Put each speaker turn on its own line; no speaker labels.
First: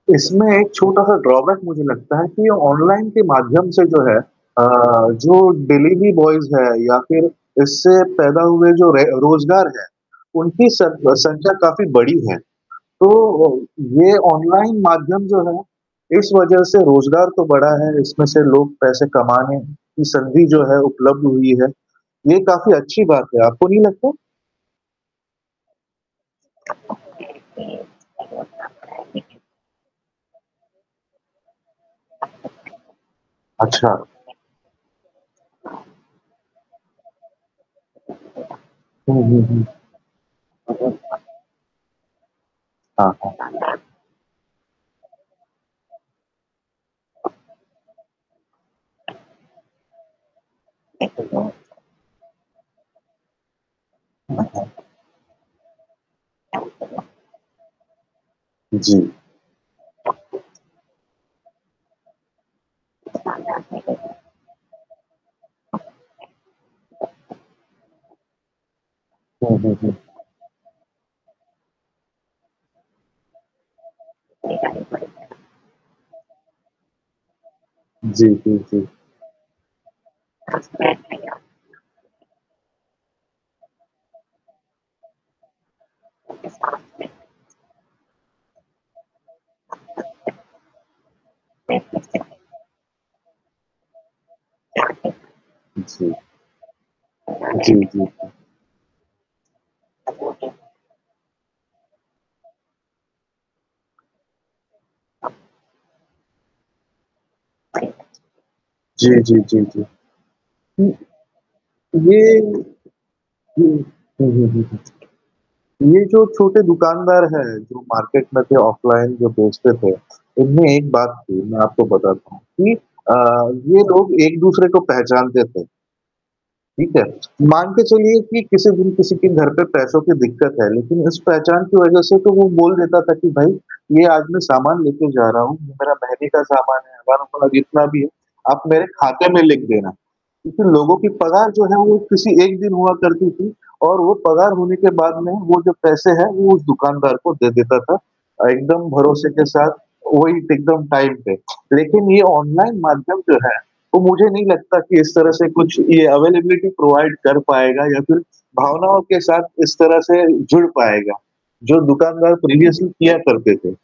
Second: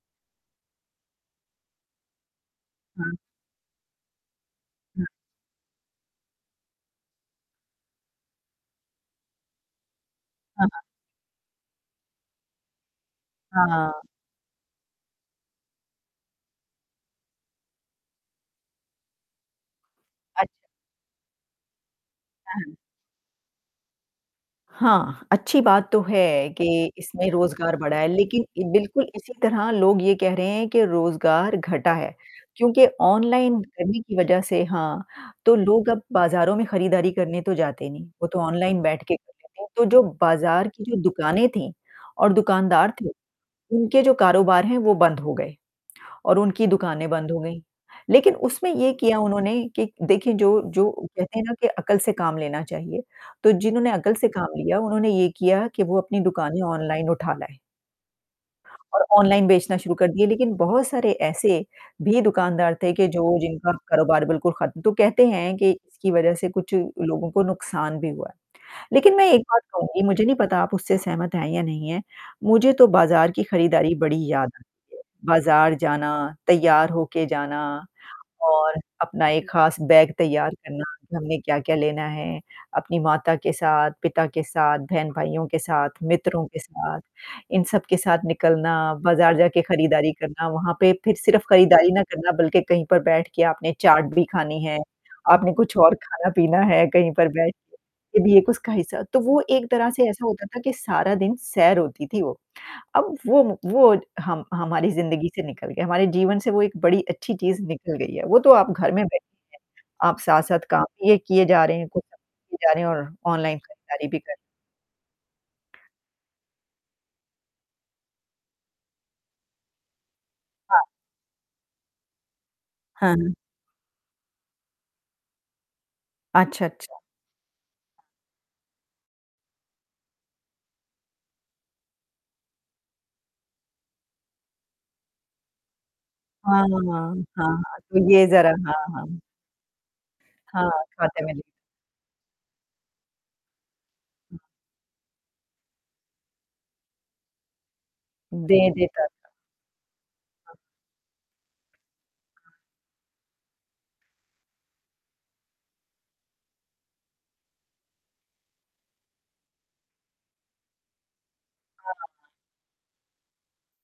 इसमें एक छोटा-सा ड्रॉबैक मुझे लगता है कि ये ऑनलाइन
हाँ।
के माध्यम से जो है अ,
हाँ।
जो डिलीवरी बॉयज़ हैं या फिर इससे पैदा हुए जो रे रोज़गार हैं।
हाँ,
उनकी
हाँ।
सर संख्या काफ़ी बड़ी है। तो अ,
हाँ।
ये ऑनलाइन माध्यम जो है। इस वजह से रोज़गार तो बढ़ा है, इसमें से लोग पैसे कमाने की
अच्छ
[unintelligible] जो है उपलब्ध हुई है। ये
हाँ,
काफ़ी
हाँ।
अच्छी बात है, आपको नहीं लगता?
हाँ, अच्छी बात तो है कि इसमें रोज़गार बढ़ा है लेकिन बिल्कुल इसी तरह लोग ये कह रहे हैं कि रोज़गार घटा है क्योंकि ऑनलाइन
अच्छा।
करने की वजह से हाँ तो लोग अब बाज़ारों में खरीदारी करने तो जाते नहीं, वो तो ऑनलाइन बैठ के
हुँ, हुँ, हुँ।
[unintelligible] तो जो बाज़ार की जो दुकानें थीं और दुकानदार थे।
हाँ, पसंद है।
उनके जो कारोबार हैं वो बंद हो गए और उनकी दुकानें बंद हो गईं। लेकिन उसमें ये किया उन्होंने कि देखिए जो जो कहते हैं ना कि अकल से काम लेना चाहिए। तो जिन्होंने अकल से काम लिया उन्होंने ये किया कि वो अपनी दुकानें ऑनलाइन उठा लाए।
जी।
और ऑनलाइन बेचना शुरू कर दिए लेकिन बहुत सारे ऐसे भी दुकानदार थे कि जो जिनका कारोबार बिल्कुल खत्म तो कहते हैं कि इसकी वजह से कुछ लोगों को नुकसान भी हुआ है। लेकिन मैं एक
हुँ,
बात
हुँ, हुँ।
कहूँगी मुझे नहीं पता आप उससे सहमत हैं या नहीं हैं। मुझे तो बाज़ार की खरीदारी बड़ी याद आती है। बाज़ार जाना, तैयार होके जाना
जी, जी,
और
जी।
अपना एक खास बैग तैयार करना, हमने क्या-क्या लेना है। अपनी माता के साथ, पिता के साथ, बहन-भाइयों के साथ, मित्रों के साथ, इन सबके साथ निकलना, बाज़ार जाके खरीदारी करना, वहाँ पे फिर सिर्फ़ खरीदारी ना करना बल्कि कहीं पर बैठ के आपने चाट भी खानी है। आपने कुछ और
जी।
खाना-पीना है कहीं पर बैठ
जी, जी, जी।
ये भी एक उसका हिस्सा तो वो एक तरह से ऐसा होता था कि सारा दिन सैर होती थी वो। अब वो वो हम हमारी ज़िंदगी से निकल गए हमारे जीवन से वो एक बड़ी अच्छी चीज़ निकल गई है वो तो आप घर में
जी,
बैठे
जी, जी, जी।
हैं आप साथ-साथ काम
हुँ।
ये किए जा रहे हैं कुछ
ये हुँ।
और ऑनलाइन खरीदारी भी
हुँ,
कर
हुँ, हुँ, हुँ। ये जो छोटे दुकानदार हैं जो मार्केट में थे ऑफ़लाइन जो बेचते थे, इनमें
हाँ।
एक बात थी मैं आपको बताता हूँ कि अ,
हाँ।
ये लोग एक-दूसरे को पहचानते थे।
अच्छा,
ठीक
अच्छा।
है। मान के चलिए कि किसी दिन किसी के घर पे पैसों की दिक्कत है लेकिन इस पहचान की वजह से तो वो बोल देता था कि भाई ये आज मैं सामान लेके जा रहा हूँ। मेरा महीने का
हाँ,
सामान
हाँ,
है,
हाँ,
हज़ारों का मतलब
हाँ, हाँ।
जितना भी है,
तो ये ज़रा
आप
हाँ,
मेरे
हाँ।
खाते में लिख देना। लेकिन
हाँ,
लोगों की
ख़ाते में लिख
पगार जो है वो किसी एक दिन हुआ करती थी और वो पगार होने के बाद में वो जो पैसे हैं वो उस दुकानदार को दे देता था। अ,
दे
एकदम
देता
भरोसे
था।
के साथ वही एकदम टाइम पे। लेकिन ये ऑनलाइन माध्यम जो है, तो मुझे नहीं लगता कि इस तरह से कुछ ये अवेलेबिलिटी प्रोवाइड कर पाएगा या फिर भावनाओं के साथ इस तरह से जुड़ पाएगा, जो
हाँ।
दुकानदार प्रीवियसली किया करते थे।